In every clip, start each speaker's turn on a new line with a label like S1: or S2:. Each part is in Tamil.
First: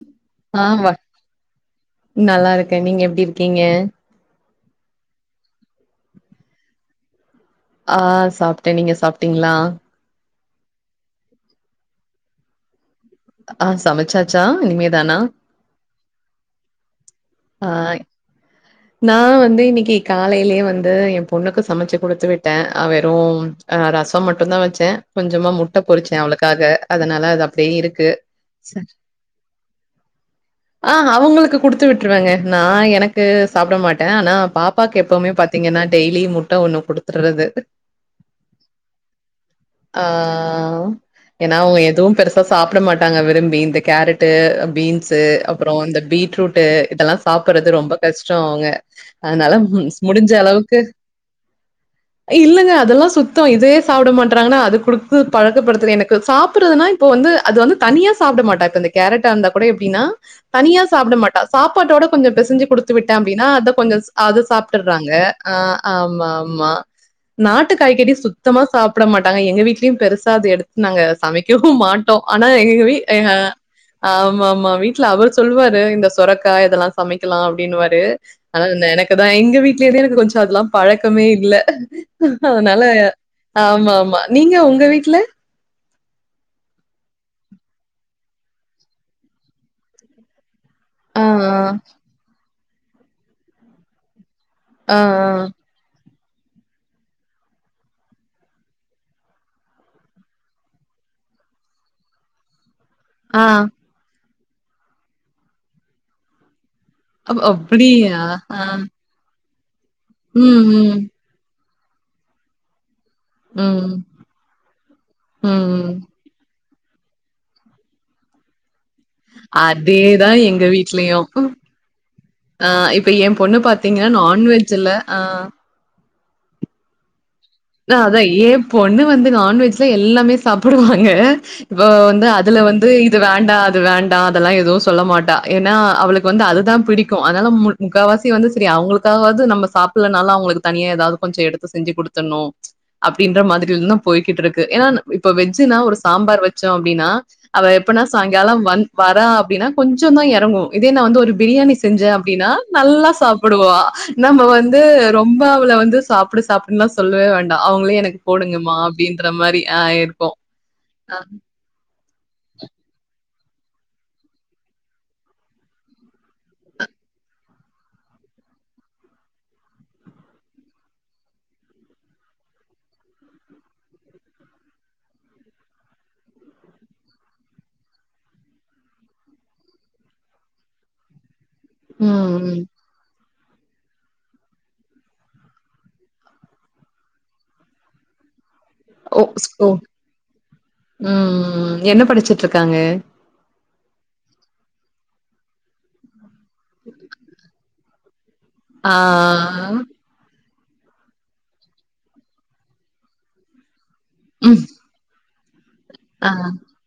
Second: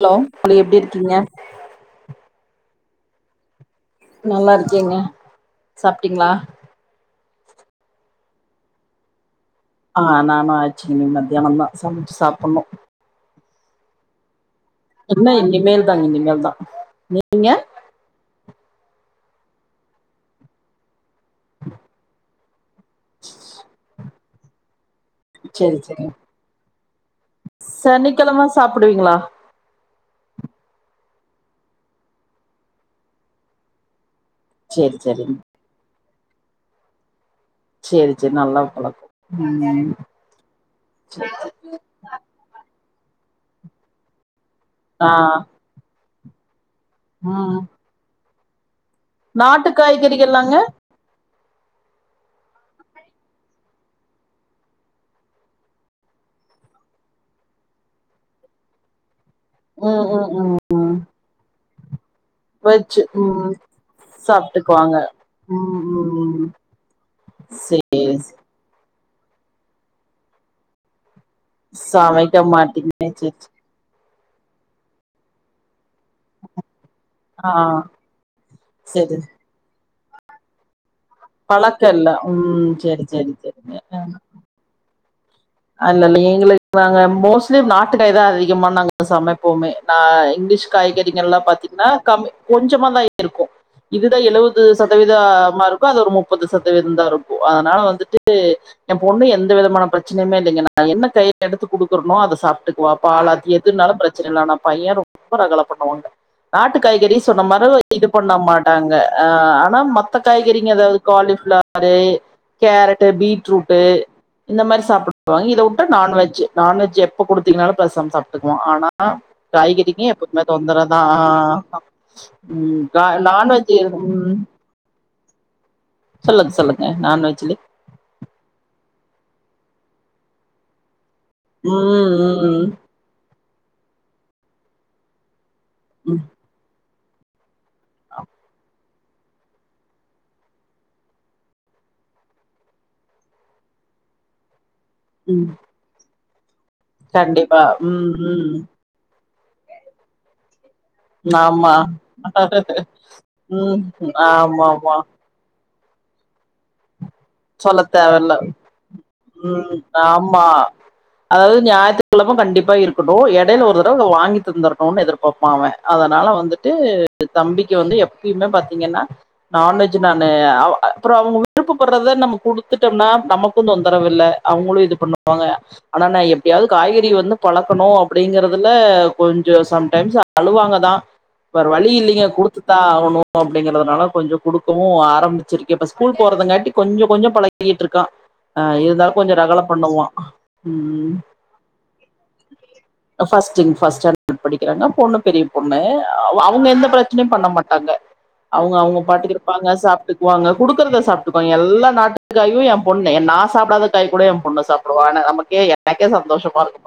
S1: ஹலோ ஹலோ
S2: ஆ
S1: எப்டி
S2: வா
S1: இருக்கீங்க
S2: நல்லா இருக்கே நீங்க எப்டி இருக்கீங்க
S1: நல்லா இருக்கேங்க சாப்டீங்களா
S2: ஆ சாப்ட்ட நீங்க சாப்பிட்டீங்ளா
S1: ஆ நானு அச்சி இனி மத்தியானோ தா சமச்சி சாப்புட்னு
S2: ஆ சமச்சாச்சா இனிமே தா
S1: இன்னு இனிமேல் தா இனிமேல் தா நீங்க
S2: ஆ நா வந்து இன்னக்கி காலையிலயே வந்து ஏ பொண்ணுக்கு சமச்சி குடுத்து விட்ட வெறும் ரசம் மட்டு தா வச்ச கொஞ்சமா முட்ட பொறிச்ச அவுளுக்காக அதனால அத
S1: சனிக்கெளம சாப்புடுவீங்ளா
S2: ஆ அவுங்களுக்கு குடுத்து விட்ருவேங்க நா எனக்கு சாப்ட மாட்ட ஆனா
S1: சேரி
S2: பாப்பாக்கு எப்பவுமே
S1: சேரிங்க
S2: பார்த்தீங்கன்னா டெய்லி முட்ட ஒண்ணு குடுத்துர்றது
S1: சேரி சேரி நல்ல பழக்கோ ம்
S2: ஆ ஏனா அவுங்க எதுவு பெருஸ் இப்ப சாப்பிட மாட்டாங்க விரும்பி இந்த கேரட்டு
S1: ஆ
S2: பீன்ஸு அப்ரோ இந்த பீட்ரூட் ட்டு இதெல்லா
S1: ம்
S2: சாப்ட்றது ரொம்ப கஷ்டோ அவுங்க அதனால
S1: நாட்டு
S2: ம் முடிஞ்ச
S1: காய்கறிகள்லாங்க
S2: அளவுக்கு இல்லங்க அதெல்லா சுத்தோ இதே சாப்பட மாட்றாங்கனா அது குடுத்து பாழக்க படுத்துல எனக்கு சாப்புட்றதுனா இப்ப வந்து அது வந்து தனியா சாப்புட மாட்டாக் இந்த கேரட்ட அந்த இப் கூட எப்டின்னா
S1: ம் ம் ம்
S2: தனியா
S1: ம்
S2: சாப்புட மாட்டா சாப்பாட்டோட கொஞ்ச பெசஞ்சி குடுத் த்து
S1: வெச்சு
S2: விட்ட அப்டின்னா
S1: ம்
S2: அத கொஞ்ச அது
S1: சாப்ட்டுக்குவாங்க
S2: சாப்ட்டுறாங்க ஆ
S1: ம் ம்
S2: ஆமா
S1: ம்
S2: ஆமா நாட்டு
S1: சேரி
S2: காய்கறி சுத்தமா சாப்ட மாட்டாங்க எங்க வீட்லயும் பெருசா அத எடுத் நாங்க சமைக் வைக்கவு மாட்டோ
S1: சமைக்க
S2: ஆனா எங்க
S1: மாட்டீங்க
S2: வீ
S1: சேரி
S2: ஆ
S1: சேரி
S2: ஆமாமா வீட்டுல அவரு சொல்லுவாரு இந்த சொரக்கா இதெல்லா சமைக்கலா
S1: ஆ
S2: அப்டின்னுவாறு‌ ஆனா
S1: சேரி
S2: எனக்குதா எங்க வீடலேருந்து எனக்கு கொஞ்சோ அதெல்லா பழக் பழக்கமோ இல்ல
S1: பழக்க இல்ல ம்
S2: அதனால
S1: சேரி சேரி சேரிங்க
S2: ஆமாமா நீங்க உங்க வீட்டுல
S1: அல்லல்ல ஏங்களுக்கு நாங்க மோஸ்லி நாட்டுக்காய் தா அதிகமா நாங்க சமைப்போமே ந இங்கிலீஷ்
S2: ஆ,
S1: காய்கறிகல்லா
S2: ஆ.
S1: பாத்தீங்கனா கம் கொஞ்சமா தா இருக்கு இதுதா எழுவத் இது
S2: ஆ, ஆ.
S1: சதவீத மாருக் ருக்கு அது முப்பது சதவீதம் தா இருக்கு அதனால வந்துட்டு எ பொண்ணு எந்த விதமான பிரச் ஓன்னுமோ இல்லைங்க நா என்ன கய் எடுத்து குடுக்குறோனோ அதா சாப்ட்டுக்குவா பால்
S2: ஆ.
S1: ஆத்தி எதுன்னாலு பிரச்சன இல்ல ‌ஆனா பைய ரொ ரொம்ப ரகல பண்ணுவாங்க நாட்டு காய்கறி
S2: அப்
S1: சொன்ன மாரி இது
S2: அப்டியா?
S1: பண்ண
S2: ஆ.
S1: மாட்டாங்க ஆ ஆனா மத்த
S2: ம்,
S1: காய்கறிங்க ஏதாது
S2: ம்.
S1: காலிஃப்ளவரு கேரட் பீட் பீட்ரூட்
S2: ம்.
S1: இந்த மாரி சாப்புட்டுவாங்க இத
S2: ம்.
S1: உட்டா நா நான்வெஜ் நான்வெஜ் எப்ப குடுத்தீங்கனாலு பேசாம சாப்ட்டுக்குவா ஆனா
S2: அதே
S1: காய்கறிங்க
S2: தான்
S1: எப்போதுமே
S2: எங்க
S1: தொந்தரவுதா
S2: வீட்லயும்.
S1: ம் நான்வெஜ் ம்
S2: ஜில்ல‌ ஆ
S1: சொல்லுங்க சொல்லுங்க நான்வெஜ்லே
S2: அதா அதா ஏ பொண்ணு வந்து நான்வெஜ்ல எல்லாமே சாப்புடுவாங்க இவோ
S1: ம்
S2: வந்து அதுல
S1: ம், ம்,
S2: வந்து இப் இது வேண்டா அது வேண்டா அதெல்லா எதுவு சொல்ல மாட்டா ஏனா
S1: ம்,
S2: அவுளுக்கு வந்து அதுதா பிடிக் க்கு அதனால முக்காவாசி வந்து செரி அவுங்களுக்காவது நம்ம சாப்புட்லனாலு அவுங்களுக்கு தனியா ஏதாது கொஞ்சோ எடுத்து செஞ்சி குடுத்துணு அப்டின்ற மாதிரில தா போயிகிட்ருக்கு ஏனா இப்ப
S1: ம்,
S2: வெஜ்ஜின்னா ஒரு சாம்பார் வச் வச்சோ அப்டினா
S1: கண்டிப்பா
S2: அவ எப்பனா
S1: ம்
S2: சாய்ங்காலம்
S1: ம்
S2: வந் வரா அப்டினா கொஞ்ச தா எறங்கு இதே ந வந்து ஒரு
S1: ஆமா
S2: பிரியாணி செஞ்ச அப்டினா நல்லா சாப்புடுவா
S1: ம்
S2: நம்ம
S1: ஆமா
S2: வந்து
S1: ஆமா
S2: ரொம் இந்தா அவல வந்து சாப்டு சாப்புடுனுலா சொல்லவே வேண்
S1: சொல்ல
S2: அவுங்ளோ எனக்கு
S1: தேவையில்ல
S2: போடுங்கம்மா அப்டின்ற மாரி ஆ இருக்கு ஆ
S1: ஞாயித்துக்கெளம கண்டிப்பா இருக்கட்டு எடையில ஒரு தடவ வாங்கி தந்தரனுனு எதிர்பாப்பா அவ அதனால வந்துட்டு தம்பிக்கு வந்து எப்பயுமே பாத்தீங்கன்னா நான்வெஜ் நானு அ அப்றோ அவுங்க விருப்ப பட்றது றத நம்ம குடுத்துட்டம்னா நமக்கு தொந்தரவு இல்ல அவங்களு இது பண்ணுவாங்க ஆனா நா எப்டியாவது காய்கறி வந்து பழக்கணு அப்டிங்கறதுல கொஞ்சோ சம்டைம்ஸ் அழுவாங்கதா வேற வழி இல்லீங்க
S2: ம் ம்
S1: குடுத்துதா ஆகனு அப்டிங்கறதுனால கொஞ்சோ குடுக்கவு ஆரம்பிச்சிருக்கே இப்ப ஸ்கூல் போறதுங்காட்டி கொஞ்சோ கொஞ்சோ பழகிட்ருக்கா அ இருந்தாலு
S2: ஓ
S1: கொஞ்சோ
S2: ஸ்
S1: ரகல
S2: ஓ
S1: பண்ணுவா
S2: ம் என்ன படிச்சிட்டு இருக்காங்க
S1: ஃபஸ்ட்ங்‌ ஃபஸ்ட் சாண்டோடு படிக்கிறாங்க பொண்ணு பெரிய பொண்ணு அவுங்க எந்த பிரச்சனையு பண்ண மாட்டாங் டாங்க அவுங்க
S2: ஆ
S1: அவுங்க பாட்டுக்கு இருப்பாங்க சாப்டுக்குவாங்க குடுக்கறத சாப்டுக் வாங்க எல்லா நாட்டுக்காயு என் பொண்ணு நா சாப்டாத காய் கூட என் பொண்ணு
S2: ம்
S1: சாப்டுவ ஆனா நமக்கே எ எனக்கே
S2: ஆ
S1: சந்தோஷமா இருக்கு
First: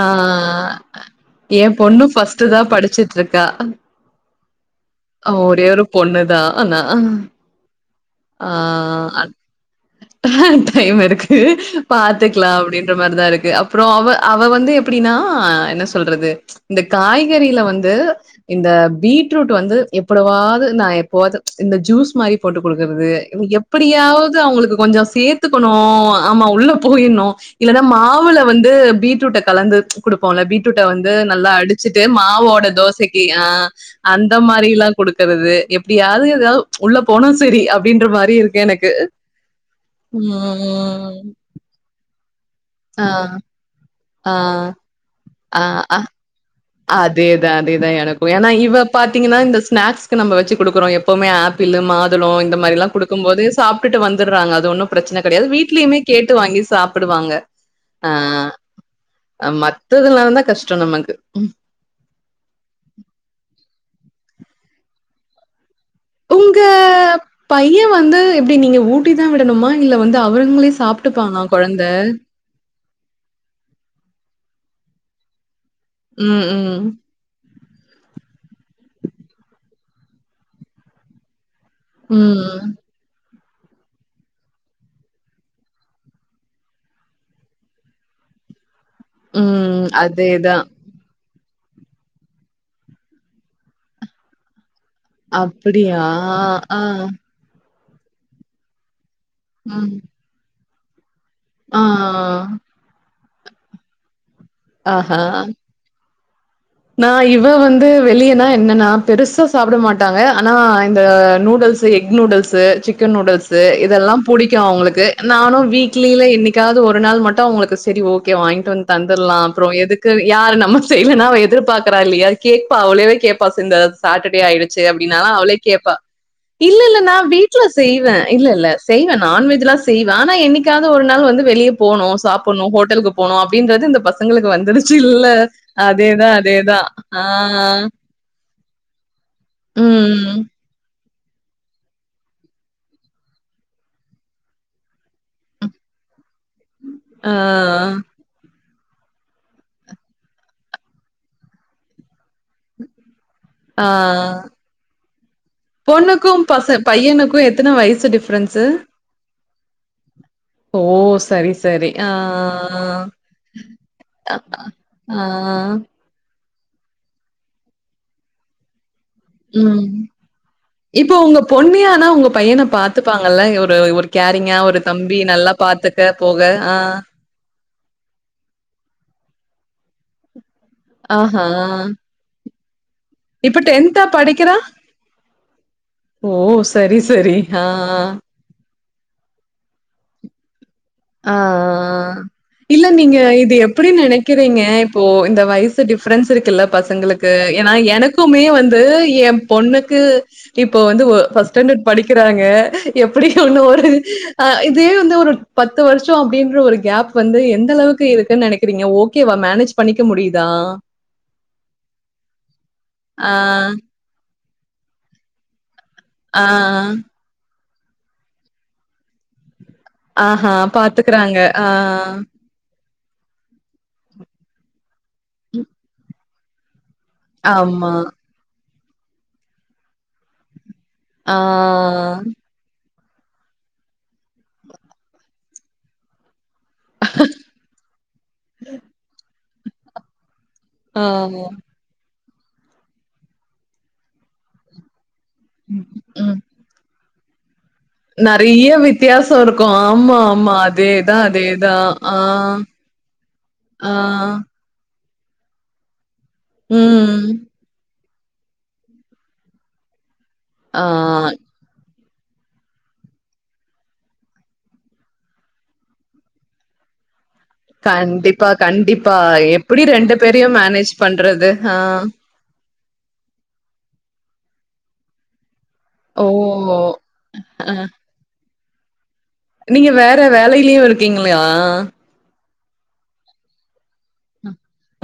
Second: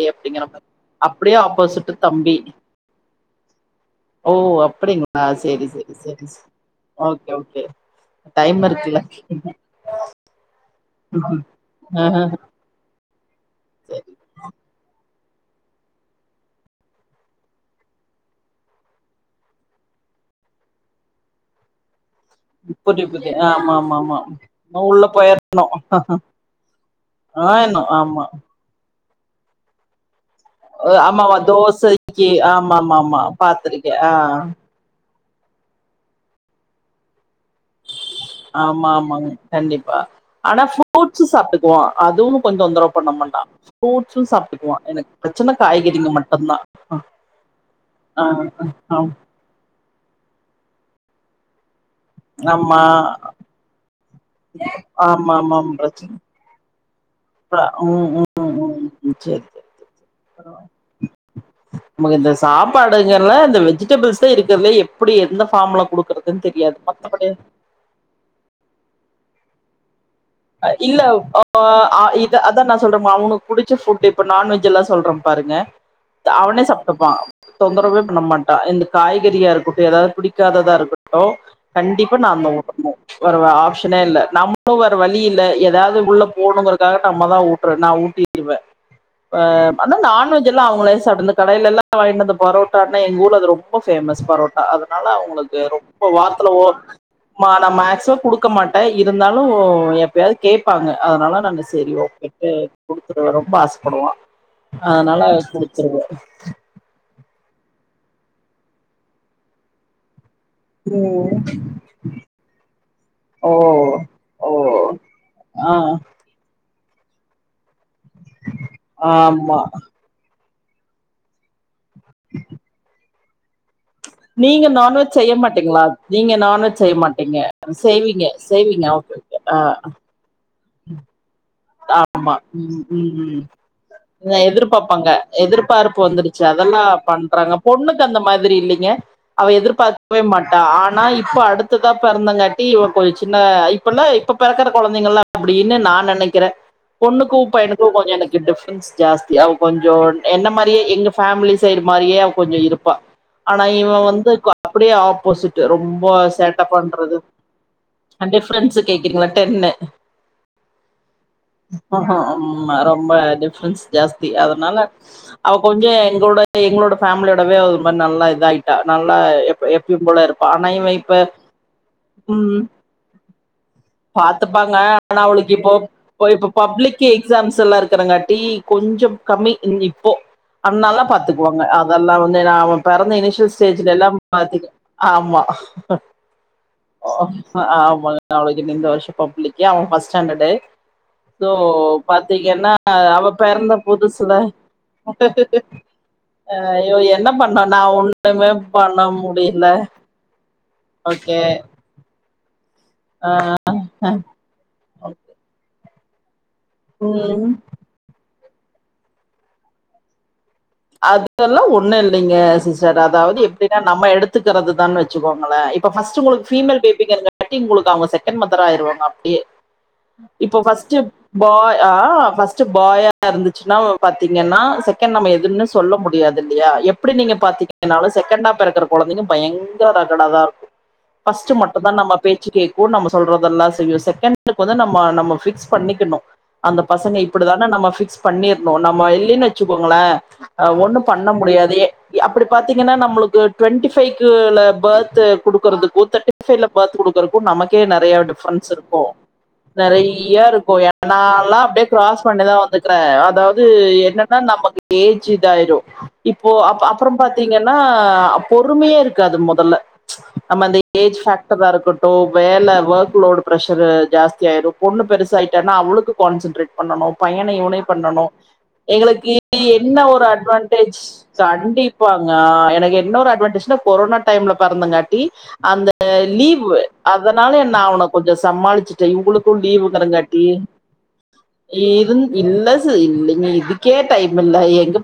S2: ஆ
S1: அப்டிங்கற மாரி அப்டியே
S2: என்
S1: ஆப்போசிட்டு
S2: பொண்ணு
S1: தம்பி
S2: ஃபர்ஸ்ட்டு தான் படிச்சிட்டு இருக்கா
S1: ஓ அப்டிங்
S2: ஒரே ஒரு பொண்ணுதா ஆனா
S1: ஓகே ஓகே டைம் இருக்குல்ல
S2: ஆ டைம் இருக்கு
S1: ஆ
S2: பாத்துக்கலா அப்டின் அந்த மாரிதா இருக்கு அப்றோ அவ அவ வந்து எப்டின்னா என்ன சொல்றது இந்த காய்கறில வந்து இந்த பீட்ரூட் வந்து எப்படுவாவ்து நா எப்பவது இந்த ஜூஸ் மாரி போட்டு
S1: புரிது
S2: கொடுக்கறது
S1: புரிது
S2: இவங்க
S1: ஆமா ஆமா
S2: எப்டியாவது அவ்ங்கள்க்கு
S1: ஆமா
S2: கொஞ்சோ
S1: உள்ள போயர்
S2: சேத்துக்கனு ஆமா உள்ள போய்ர்ணு
S1: ஆ
S2: இல்லன்னா
S1: ஆமா
S2: மாவுல வந்து பீட்ரூட்ட கலந்து குடுப்போல பீட் ரூட்ட வந்து
S1: ஆமாமா
S2: நல்லா அடிச்சுட்டு
S1: தோசைக்கு
S2: மாவோட
S1: ஆமா ஆமா ஆமா
S2: தோசைக்கு ஆ
S1: பாத்திருக்கே ஆ
S2: அந்த மாரிலா குடுக்கறது எப்டியாவது ஏதா உள்ள போனா சரி அப்டின்ற மாரி இருக்கு
S1: ஆமா
S2: எனக்கு
S1: ஆமாங்க
S2: ம்
S1: ஓ அதுவு கொஞ்சோ தொந்தரவு
S2: ஆ
S1: பண்ண மாட்டா ஃப்ரூட்ஷு
S2: ஆ
S1: சாப்டுக்குவா எனக்கு பிரச்ன
S2: ஆ அ
S1: காய்கறிங்க மட் ட்டுந்தா
S2: அதேதா அதேதா எனக்கு ஏன்னா இவ
S1: ஆ
S2: பாத்தீங்கன்னா இந்த ஸ்நாக்ஸ் க்கு நம்ம வெச்சு குடுக்குறோ எப்பமே ஆப்பிள்ளு மாத் இந்த மாரி
S1: ஆமா
S2: லா கொடுக்கும் போதே தூலோ இந்த மாரிலா குடுக்கும்போது சாப்ட்டுட்டு வந்துறாங்க அது ஒன்னு பிரச்ன கெடையாது
S1: ஆமாமாம்
S2: வீட்லயுமே
S1: பிரச்சன
S2: கேட்டு வாங்கி சாப்டுவாங்க
S1: ம்
S2: அ
S1: ம் ம் ம் ம் சேரி சேரி
S2: மத்ததுல்லாந்தா கஷ்டோ நமக்கு
S1: நமக்கு இந்த சாப்பாடுங்கர்ல இந்த வெஜிடபிள்ஸ் தா இருக்கறதுல எப்டி எந்த ஃபார்ம்ல குடு
S2: உங்க பைய வந்து எப்டி நீங்க ஊட்டி தா விடணுமா கீழ வந்து அவருங்களே சாப்டுப்பாங்க கொழந்த
S1: தா அதா நா சொல்ற மா அவுங்களுக்கு புடிச்ச ஃபுட் இப்ப நான்வெஜ் எல்லா சொல்றே பாருங்க
S2: ம்
S1: அவனே
S2: ம்
S1: சாப்டுப்பா தொந்தரவே பண்ண மாட்டா இந்த காய்கறியா இருக்கட்டு ஏதாவது புடிக்காததா இருக்கட்டு கண்டிப்பா நா தா
S2: ம்
S1: ஊட்டணு வேற வ ஆப்ஷனே இல்ல நம்மளு வர வேற வழி இல்ல ஏதாவது உள்ள போணுங்கறக்காக நம்மதா ஊட்ற நா ஊட்டிர்வ அ
S2: ம்
S1: அனா நான்வெஜ்
S2: அதேதா
S1: எல்லா அவங்களே சாப்டு இந்த கடையிலல்லா வாங்கிட் வந்த பரோட்டானா எங்க ஊர்ல அது ரொம்ப ஃபேமஸ் பரோட் ட்டா அதனால அவங்களுக்கு
S2: அப்படியா
S1: ரொம்ப வார்த்துல ஒரு
S2: ஆ
S1: மா நா மேக்சிம் குடுக்க மாட்ட இருந்தாலு
S2: ம்
S1: எப்யாது கேப்பாங்க அதனால நாங்க
S2: ஆ
S1: சரி ஓகேன்ட்டு கொடுத்தற ரொம்ப ஆசப்படுவா அதனால்லா
S2: ஆஹா
S1: குடுத்துருவ
S2: நா இவ வந்து வெளியனா என்னன்னா பெருசா சாப்ட மாட்டாங்க ஆனா இந்த
S1: ம்
S2: நூடுல்ஸு எக் நூடுல்ஸு சிக்கன்
S1: ஓ
S2: நூடுல்ஸு இதெல்லா
S1: ஓ
S2: புடிக்கு அவ்ங்களுக்கு நானு
S1: ஆ
S2: வீக்லில இன்னிக் க்காது ஒரு நாள் மட்டு அவ்ங்களுக்கு சரி ஓகே வாய்ன்ட் வந் தந்துர்லா
S1: ஆமா
S2: அப்றோ எதுக்கு யார் நம்ம செய்லன்னாவேத் திர்பாக்கறால்லியா கேப்பா அவ்ளேவே கேப்பா சிந்தத்ஸ் சாட்டடே
S1: நீங்க
S2: ஆய்டுச்சு
S1: நான்வெஜ்
S2: அப்டின்னா
S1: செய்ய
S2: அவுளே
S1: மாட்டீங்களா
S2: கேப்பா
S1: நீங்க நான்வெஜ் செய்ய
S2: இல்லல்ல நா
S1: மாட்டீங்க
S2: வீட்ல செய்வே
S1: செய்வீங்க
S2: இல்லல்ல
S1: செய்வீங்க
S2: செய்வே
S1: ஓகே ஓகே ஆ
S2: நான்வெஜ் லா செய்வே ஆனா என்னிக்காவ்து ஒரு நாள் வந்து வெளியப் போணு
S1: ஆமா
S2: சாப்பணு
S1: ம் ம்
S2: ஹோட்டல்க்கு போணு
S1: ம்
S2: அப்டின்றது இந்த
S1: இத
S2: பசங்களுக்கு வந்துடுச்சு
S1: எதிர்பாப்பாங்க
S2: இல்ல
S1: எதிர்பார்ப்பு
S2: அதேதான் எதா ஆ
S1: ல அந்த மாதிரி இல்லிங்க அவ் எதிர்பாக் வே
S2: ம்.
S1: மாட்டா ஆனா இப்ப அடு சுதா பிறந்தங்காட்டி இவ கொய்ச்சுன இப்பல்லா இப்ப பிறக்கற கெழந்தைங்கல்லா ப்டி இன்னு நா நெனைக்கிறே
S2: ஆ.
S1: பொண்ணுக்கு பையனுக்கு கொஞ்ச எனக்கு டிஃப்ரன்ஸ் ஜாஸ்தி அவ் கொஞ்சோன் என்ன மாரியே எங்க ஃபேமிலி சைடு மாரியே அவ் கொஞ்ச இருப்பா ஆனா
S2: ஆ.
S1: இவ வந்து கோ அப்டியே ஆப்போசிட்டு ரொம்ப
S2: பொண்ணுக்கும்,
S1: சேட்ட
S2: பச
S1: பண்றது
S2: பையனுக்கும் எத்தன வயசு
S1: அ
S2: டிஃபரன்ஸு?
S1: டிஃப்ரென்ஸு கேக்கிறிங்ளா டென்னு
S2: ஓ சரிஸ்
S1: அஹா அம்மா ரொம்ப டிஃப்ரென்ஸ் ஜாஸ்தி அதனால
S2: ஆ.
S1: அவ் கொஞ்ச எங்களோட எங்களோட ஃபேமிலியோடவே ஒரு மார் நல்லா இதாயி ட்டா நல்லா எப்
S2: ம்.
S1: எப்யும் போல இருப்பா ஆனா இவெ
S2: இப்போ
S1: இப்ப
S2: உங்க பொண்ணே ஆனா உங்க
S1: உம்
S2: பையன பாத்துப்பாங்கல்ல? ஒரு ஒரு கேரிங்கா,
S1: பாத்துப்பாங்க
S2: ஒரு தம்பி
S1: ஆனா அவளுக்கு
S2: நல்லா
S1: இப்போ
S2: பாத்துக்க, போக.
S1: போய்ப்பு
S2: ஆ.
S1: பப்ளிக்கு எக்ஸாம்ஸு எல்லா இருக்கறங்காட்டி கொஞ்சும் கம்மி இங் இப்போ அதுனல்லா பாத்துக்வாங்க
S2: ஆஹா.
S1: அதல்லா வந்து நா அவம் பெறந்த இனிஷியல்
S2: இப்ப
S1: ஸ்டேஜுல
S2: டென்த்தா
S1: எல்லாம்
S2: படிக்கிறா
S1: பாத்திக்கு ஆமா
S2: ஓ சரி சரி ஆ
S1: நாளைக்கி நிந்த வர்ஷ பப்ளிக்கி அவன் ஃபஸ் ஸ்டாண்டடு
S2: ஆஆ இல்ல நீங்க
S1: அவ
S2: இது
S1: பெறந்த
S2: எப்படி
S1: புதுசுல
S2: நெனைக்கிறீங்க இப்போ இந்த வய்சு டிஃப் ஃப்ரெண்ஸ் இருக்குல்ல
S1: ஐயோ என்ன
S2: பசங்களுக்கு
S1: பண்ண
S2: ஏன்னா
S1: நா
S2: எனக்குமே
S1: ஒண்ணுமே
S2: வந்து
S1: பண்ண
S2: ய
S1: முடியல
S2: பொண்ணுக்கு இப்போ வந்து ஒ
S1: ஓகே
S2: ஃபஸ் ஸ்டாண்டட் படிக்கிறாங்க எப்படி ஒண்ணு ஒரு ஆ இதே வந்து ஒரு பத்து வர்ஷோ அப்டின்ற ஒரு கேப் வந்து
S1: ம்
S2: எந்த அளவுக்கு இருக்குன் நெனக் க்கிரிங்க ஓகேவா மேனேஜ் பண்ணிக்க முடிய்தா
S1: அத் எல்லா ஒண்ணு இல்லிங்க சிஸர்
S2: ஆ
S1: அதாவ்து எப்டினா நம்ம எடுத்துக்கிறதுதான் வச்சுக்கோங்களே ப்ப ஃபஸ்ட்
S2: ஆ
S1: உங்களுக் ஃபீமேல் பேபிங்கல்காட்டி உங்களுக் அவங்க செகண்ட் மதர் ஆயிருவோம் அப்டியே
S2: ஆஹா
S1: இப்போ ஃபஸ்ட்டு
S2: பாத்துக்கறாங்க
S1: பாய் ஆ ஃபஸ்ட்டு பாயா ஆ இருந்துச்சுன்னா பாத்தீங்கன்னா செகண் நம்ம எதுன்னு சொல்ல முடியாது இல்லயா ப்டி நீங்க
S2: ஆமா
S1: பாத்தீங்கனாலா செகண்டா பெறக்குற குழந்தைங்க பயங்கர டாட்டாதாடா இருக்கு பஸ்ட்டு மட்டுதா நம்ம
S2: ஆ
S1: பேச்சு கே கூட் நம்ம சொல்றதெல்லா செய்யு செகன் க்கு வந்து நம்ம நம்ம ஃபிக்ஸ் பண்ணிக்கணு அந்த பசங்க இப்டிதானா நம்ம ஃபிக்ஸ் பண்ணீர்ணு நம்ம இல்லின்னு வச்சுக்கோங்ளே ஒண்ணு
S2: ஆ
S1: பண்ண முடியாதே அப்புடி பாத்தீங்கன்னா நம்ளுக்கு ட்வெண்டி ஃபை க்யுல பத்து குடுக்குறதுக் ஊத்த
S2: ம்
S1: [unintelligible] பாத்து குடுக்குறக்கு நமக்கே நெறையாவ்
S2: நெறைய
S1: டிஃபரன்ஸ் இருக்கு
S2: வித்தியாசோ இருக்கு ஆமா
S1: நெறைய்யா
S2: ஆமா
S1: இருக்கு யா
S2: அதேதா
S1: நாலா
S2: அதேதா
S1: அப்டே
S2: ஆ
S1: க்ராஸ் பண்ணிதா வந்துக்றே அதாவ்து
S2: ஆ
S1: என்னன்னா நமக்கு ஏஜ் இதாய்ரு இப்போ அப் அப்ற
S2: ம்
S1: பாத்தீங்கன் எனா ஆ பொறுமையே இருக்காது மொதல்ல நம்ம இந்த
S2: ஆ
S1: ஏஜ் ஃபேக்ட்டரா ருக்குட் டோ வேல வக் லோடு ப்ரெஷரு ஜாஸ்தி ஆய்ரு பொண்ணு பெருசாய்ட்டனா அவ்ளுக்கு கான்சன்ட்ரேட் பண்ணணு பையன இவ்னே பண்ணணு
S2: கண்டிப்பா கண்டிப்பா
S1: எங்களுக் [unintelligible]
S2: எப்டி
S1: இன்ன
S2: ரெண்டு
S1: ஒரு
S2: பேரையு மேனேஜ்
S1: அட்வான்டேஜ்
S2: பண்றது ஆ
S1: கண்டிப்பாங் ஆ எனக்கு என்னொரு அட்வான்டேஜ்னா கொரோனா டைம்ல பெறந்தங்காட்டி அந்த
S2: ஓ
S1: லீவ் அதனால
S2: ஆ
S1: நா அவன கொஞ்சோ சமாளிச்சுட்டே இவுங்களுக் கு லீவ்
S2: நீங்க வேற
S1: கடஞ்சாட்டி
S2: வேலையிலயு இருக்கீங்களா
S1: இருந் இல்ல ச இல்லிங்க இதுக்கே டைம் இல்ல எங்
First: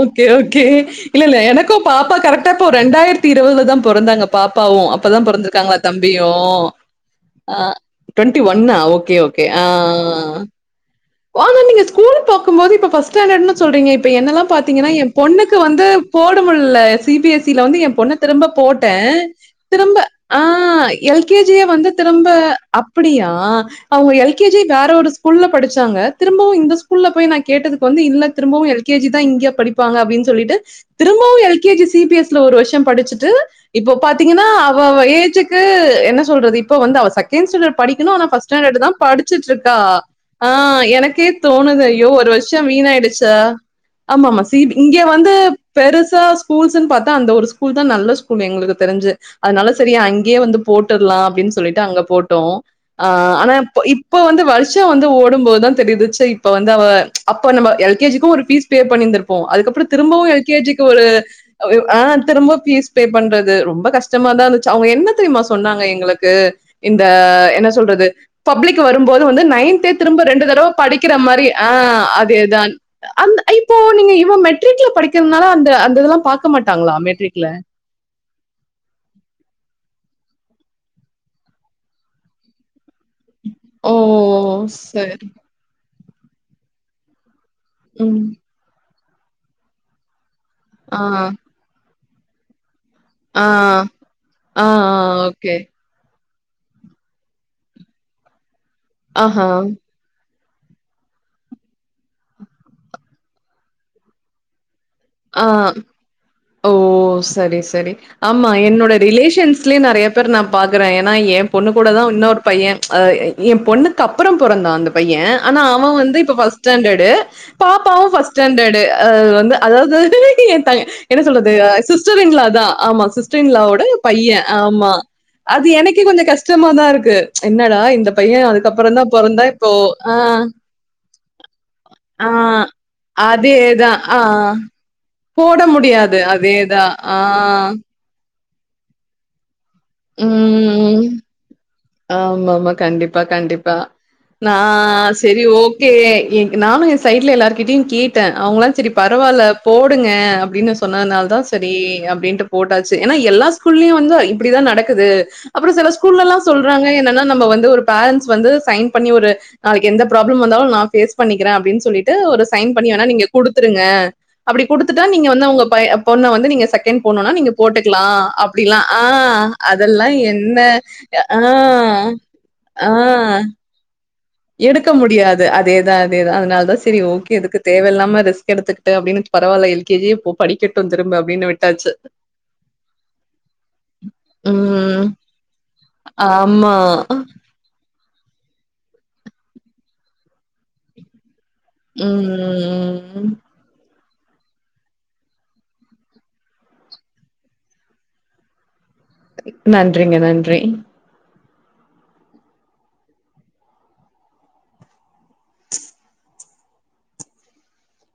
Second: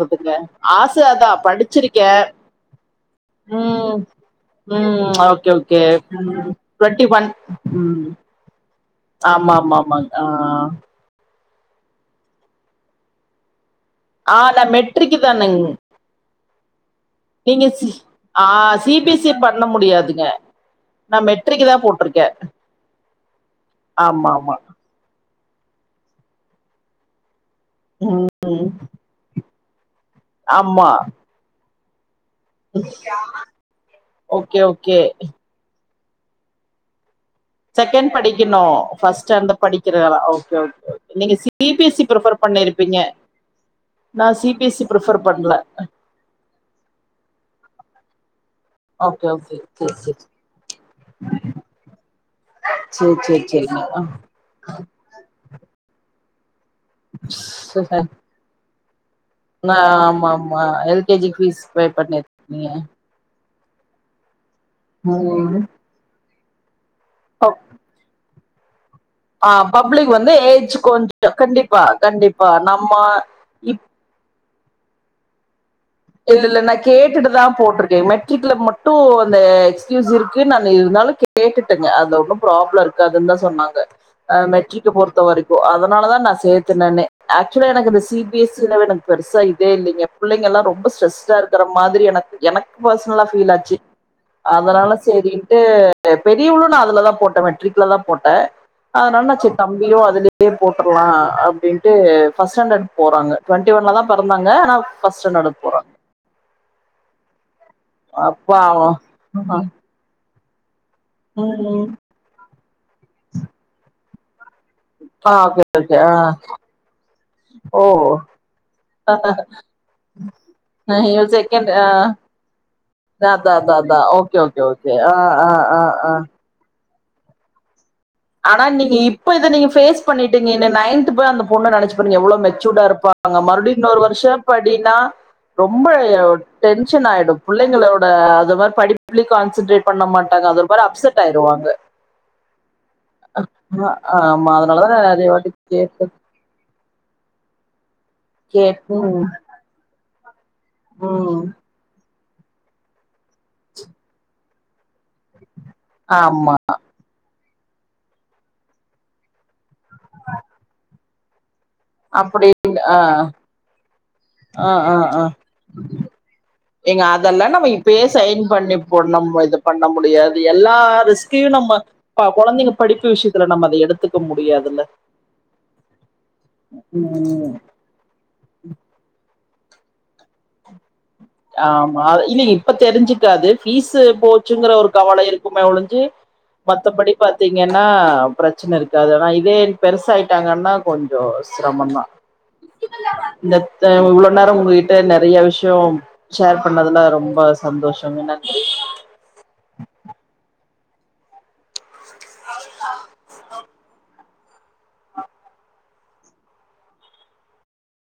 S2: ஓகே ஓகே இல்ல இல்ல
S1: அதான்
S2: எனக்கு பாப்பா
S1: படிச்சிருக்கேன்
S2: கரெக்டா இப்போ ரெண்டாயிரத்தி இருவதுலதா
S1: உம்
S2: பொறந்தாங்க பாப்பாவு
S1: ம்
S2: அப்பதா
S1: ஓகே
S2: பிறந்திருக்காங்கள
S1: ஓகே
S2: தம்பியு
S1: ம் டுவெண்ட்டி ஒன்
S2: அ
S1: ம்
S2: டுவென்டி ஒன்னா ஓ கே ஓகே
S1: ஆமா
S2: ஆ
S1: ஆமா ஆமாங்க
S2: ஆ ஆனா நீங்க ஸ்கூல் பாக்கு போது இப்ப ஃப்ர்ஸ்ட் ஸ்டாண்ட் சொல்றீங்க இப்ப
S1: ஆ
S2: என்னெல்லா
S1: நா
S2: பாத்தீங்கன்னா ஏ
S1: மெட்ரிக்கு
S2: பொண்ணுக்கு
S1: தானுங்
S2: வந்து போட முல்ல சி பி எஸ் சி இல்ல வந்து ஏ பொண்ண
S1: ஆ
S2: திரும்ப போட்டே
S1: சி பி எஸ் இ பண்ண
S2: திரும்ப
S1: முடியாதுங்க
S2: ஆ
S1: நா
S2: எல் கே ஜியே
S1: மெட்ரிக்கு தா
S2: வந்து
S1: போட்ருக்கே
S2: திரும்ப அப் அப்டியா அவுங்க
S1: ஆமா
S2: எல் கே
S1: ஆமா
S2: ஜி வேற ஒரு ஸ்கூ ஸ்கூல்ல படிச்சாங்க திரும்பவு இந்த ஸ்கூல்ல போய் நா கேட்டதுக்கு வந்து இல்ல திரும்பவு
S1: ம்
S2: எல் கேஜி தா இங்க படிப் பாங்க அப்டின்னு சொல்லிட்டு
S1: ஆமா
S2: திரும்பவு L K G C B S C ல ஒரு வருஷோ படிச்சுட்டு இப்ப பாத்தீங்கன்னா
S1: ஓகே
S2: அவ
S1: ஓகே
S2: அவ ஏஜுக்கு என்ன சொல்றது இப்ப வந்து அவ சக் செகன்சான்டர்
S1: செகண்ட்
S2: படிக்குணு ஆனா இப்ப ஃப்ஸ்ட்
S1: படிக்கணு
S2: ஸ்டாண்டர்தா
S1: ஃபஸ்ட்
S2: படிச்சிட்டு
S1: ஸ்டாண்டர்ட்
S2: இருக்கா
S1: படிக்கிறதா
S2: ஆ
S1: ஓகே ஓகே ஓகே
S2: எனக்கே
S1: நீங்க சி
S2: தோணுது
S1: பி எஸ் இ
S2: ஐயோ ஒரு
S1: ப்ரிஃபர்
S2: வருஷோ வீணா
S1: பண்ணிருப்பீங்க
S2: ஆயிடுச்சா
S1: நா
S2: ஆமா ஆமா சி பி
S1: எஸ் இ
S2: இங்க
S1: ப்ரிஃபர்
S2: வந்து
S1: பண்ல
S2: பெருசா ஸ்கூல்ஸ்ன்னு பாத்தா அந்த ஒரு ஸ்கூல் தா நல்ல ஸ்கூல்லு எங்களுக்கு தெரிஞ்சு
S1: ஓகே ஓகே
S2: அதனால சரி
S1: சேரி
S2: ஏ
S1: சேரி
S2: அங்கியே வந்து போட்டுறீலா அப்டின்னு சொல்லிட்டு அங்க போட்டோ ஆ
S1: சேரி சேரி
S2: ஆனா
S1: சேரிங்க
S2: இப்ப இப்ப வந்து வருஷோ வந்து ஓடும்போதுதா தெரியுது இப்ப வந்து அவ அப்ப நம்ம எல்
S1: ஆ
S2: கே ஜிக்கு ஒரு பீஸ் பே பண்ணிந்திருப்போ அதுக்கப்றோ திரும்பவு
S1: ஆமா
S2: எல் கே
S1: ஆமா
S2: ஜி ஒரு
S1: L K G fees pay
S2: ஆ திரும்ப
S1: பண்ணிருக்கீங்க
S2: பஸ் பே பண்றது ரொம்ப கஷ்டமாதா இருந்துச்சு அவுங்க என்ன தெரியுமா
S1: ம்
S2: சொன்னாங்க எங்ளுக்கு இந்த என்ன சொல்றது பப்ளிக் வரும்போது வந்து
S1: ஆ
S2: நைன்த்தே
S1: பப்ளிக்
S2: திரும்ப
S1: வந்து
S2: ரெண்டு தடவ
S1: ஏஜ்
S2: படிக்கிற
S1: கொஞ்சோ
S2: மாரி ஆ
S1: கண்டிப்பா
S2: அதே
S1: கண்டிப்பா
S2: தான்
S1: நம்ம
S2: அந் இப்போ
S1: இப்
S2: நீங்க இவ மெட்ரிக்ல படிக்கிறதுனால அந்த அந்
S1: இல்லல்ல நா கேட்டுட்டுதா போட்டுருக்கே மெட் ரிக்கள மட்டு அந்த எக்ஸ்கியூஸ் இருக்கு நானு இருந்தாலு கேட்டுட்டங்க அந்த ஒன்னு ப்ராப்ளம் இருக்காதுங்கன்னுதா சொன்னாங்க
S2: ஓ
S1: ஆ மெட்ரி பொறுத்த
S2: சரி
S1: வரைக்கு அதனால தான் நா சேத்துனனே ஆக்சுவலா எனக்கு இந்த சி
S2: ம்
S1: பி எஸ் சின்னவனுக்கு பெருசா இதே இல்லிங்க பிள்ளைங்கெல்லா ரொம்ப
S2: ஆ
S1: ஸ்ட்ரெஸ்டா இருக்கற மாரி எனக் எனக் பர்சனலா
S2: ஆ
S1: ஃபீல் ஆச்சு
S2: ஆ
S1: அதனால
S2: ஓகே
S1: சேரின்ட்டு பெரியவளு நா அதுல தா போட்டே மெட்ரிக்ல தா போட்டே அதனாலா
S2: ஆஹா
S1: நா தம்பியு அதுலயே போட்டற்லா அப்டின்ட்டு ஃபர்ஸ்ட் ஸ்டாண்டர்ட் போறாங்க டுவெண்டி ஒன்ல தா பெறந்தாங்க ஆனா ஃபர்ஸ்ட் ஸ்டான்டர்டு
S2: ஆ
S1: போறா
S2: ஓ சரி சரி ஆமா
S1: அப்பா ஆ
S2: என்னோட ரிலேஷன்ஸ்லே நெறைய பேர் நா பாக்குற ஏனா ஏ பொண்ணு
S1: ம்
S2: கூட தா இன்னொரு பைய ஆ ஏ பொண்ணுக் அப்றோ பொறந்தா அந்த பைய
S1: ஆ
S2: ஆனா
S1: ஓகே
S2: அவன்
S1: ஓகே ஆ
S2: வந்து இப்ப ஃபர்ஸ்ட் ஸ்டாண்டர்டு
S1: ஓ
S2: பாப்பாவு ஃபர்ஸ்ட் ஸடாண்டர்டு வந்து அதாவுது என்ன
S1: இவ
S2: சொல்றது
S1: செகண்ட் ஆ
S2: சிஸ்டர் இன் லா தா ஆமா சிஸ்டர் இன்
S1: அதா
S2: லா
S1: அதா
S2: வோட
S1: அதா ஓகே
S2: பைய
S1: ஓகே ஓகே
S2: ஆமா
S1: ஆ ஆ
S2: அது
S1: ஆ
S2: எனக்கே
S1: ஆ
S2: கொஞ்சோ கஷ்டமாதா இருக்கு என்னடா இந்த பையன்
S1: ஆனா நீங்க
S2: அதுக்கப்புறம் தான்
S1: இப்ப
S2: பொறந்தா
S1: இத நீங்க
S2: இப்போ
S1: பேஸ்
S2: ஆ,
S1: பண்ணிட்டீங்க நைன்த் போய் அந்த பொண்ண நெனச்சுபாருங்க
S2: ஆ
S1: எவ்ளோ மெச்சூர்டா இருப்பா அங்க மறுபடி இன்னொரு
S2: அதேதான். ஆ
S1: வருஷோ படின்னா
S2: போட
S1: ரொம்ப
S2: முடியாது. அதேதான்.
S1: டென்ஷன் ஆயிடு
S2: ஆ.
S1: புள்ளைங்களோட அது மாரி படிப்ளே கான்சன்ட்ரேட் பண்ண மாட்டாங்க அது ஒரு மாரி அப்செட் ஆயிருவாங்க
S2: ஆமா ஆமா கண்டிப்பா கண்டிப்பா
S1: ஆ ஆமா
S2: நா
S1: அதனாலதா நெறைய
S2: செரி
S1: வாட்டி
S2: ஓகே
S1: கேட்ட
S2: எங் நானு என் சைட்ல எல்லார்கிட்டயு கேட்டே அவுங்களால
S1: கேட்
S2: சரி
S1: ம்
S2: பரவால்ல போடுங்க அப்டின்னு சொன்னதுனால தா
S1: ம்
S2: சரி அப்டின்ட்டு போட்டாச்சு ஏனா எல்லா ஸ்கூல்லயு வந்து இப்டிதா நடக்குது அப்றோ சில ஸ்கூல்லல்லா
S1: ஆமா
S2: சொல்றாங்க என்னன்னா நம்ம வந்து ஒரு பேரண்ட்ஸ் வந்து சைன் பண்ணி ஒரு நாளைக்கு எந்த ப்ராப்ளம் வந்தாலு நா பேஸ் பண்ணிக்கிறே அப்டின்னு சொல்லிட்டு ஒரு
S1: அப்படி
S2: சைன் பண்ணி
S1: ஆ
S2: வேணா நீங்க குடுத்துருங்க அப்டி
S1: ஆ ஆ
S2: குடுத்துட்டா
S1: ஆ
S2: நீங்க வந்து அவங்க பய பொண்ண வந்து நீங்க செகண்ட்
S1: ஏங்க
S2: போண்ணுனா
S1: அதெல்லா
S2: நீங்க
S1: நம்ம இப்பயே
S2: போட்டுக்கிலா
S1: சைன் பண்ணி
S2: அப்டிலா ஆ
S1: போடணும்
S2: அதெல்லா என்ன யா
S1: த்தையு நம்ம பா கொழந்தைங்க படிப்பு விஷயத்துல நம்ம அத எடுத்து
S2: எடுக்க முடியாது அதேதா அதேதா அதனால தா சரி ஓகே
S1: ம்
S2: எதுக்கு தேவயில்லாம ரிஸ்க் எடுத்துக்கிட்டு அப்டின்னு பவாயில்ல எல் கே ஜி போ படிக்கட்டு திரும்ப அப்படின்னு விட்டாச்சு
S1: ஆமா அது இல்லல் இப்ப தெரிஞ்சிக்காது பீஸ் போச்சுங்கற ஒரு கவல இருக்குமே ஒழிஞ்சி
S2: ஆம்மா
S1: ஏன்னா பிரச்சன இருக்காது ஆனா இதே பெருசாயிட்டாங்கனா கொஞ்சோ சிரம்மதா
S2: உம்
S1: இந்தத்த இவ்ளோ நேர உங்ககிட்ட நெறைய விஷ்யோம் ஷேர் பண்ணதுல ரொம்ப சந்தோஷங்க நன்றி
S2: நன்றிங்க நன்றி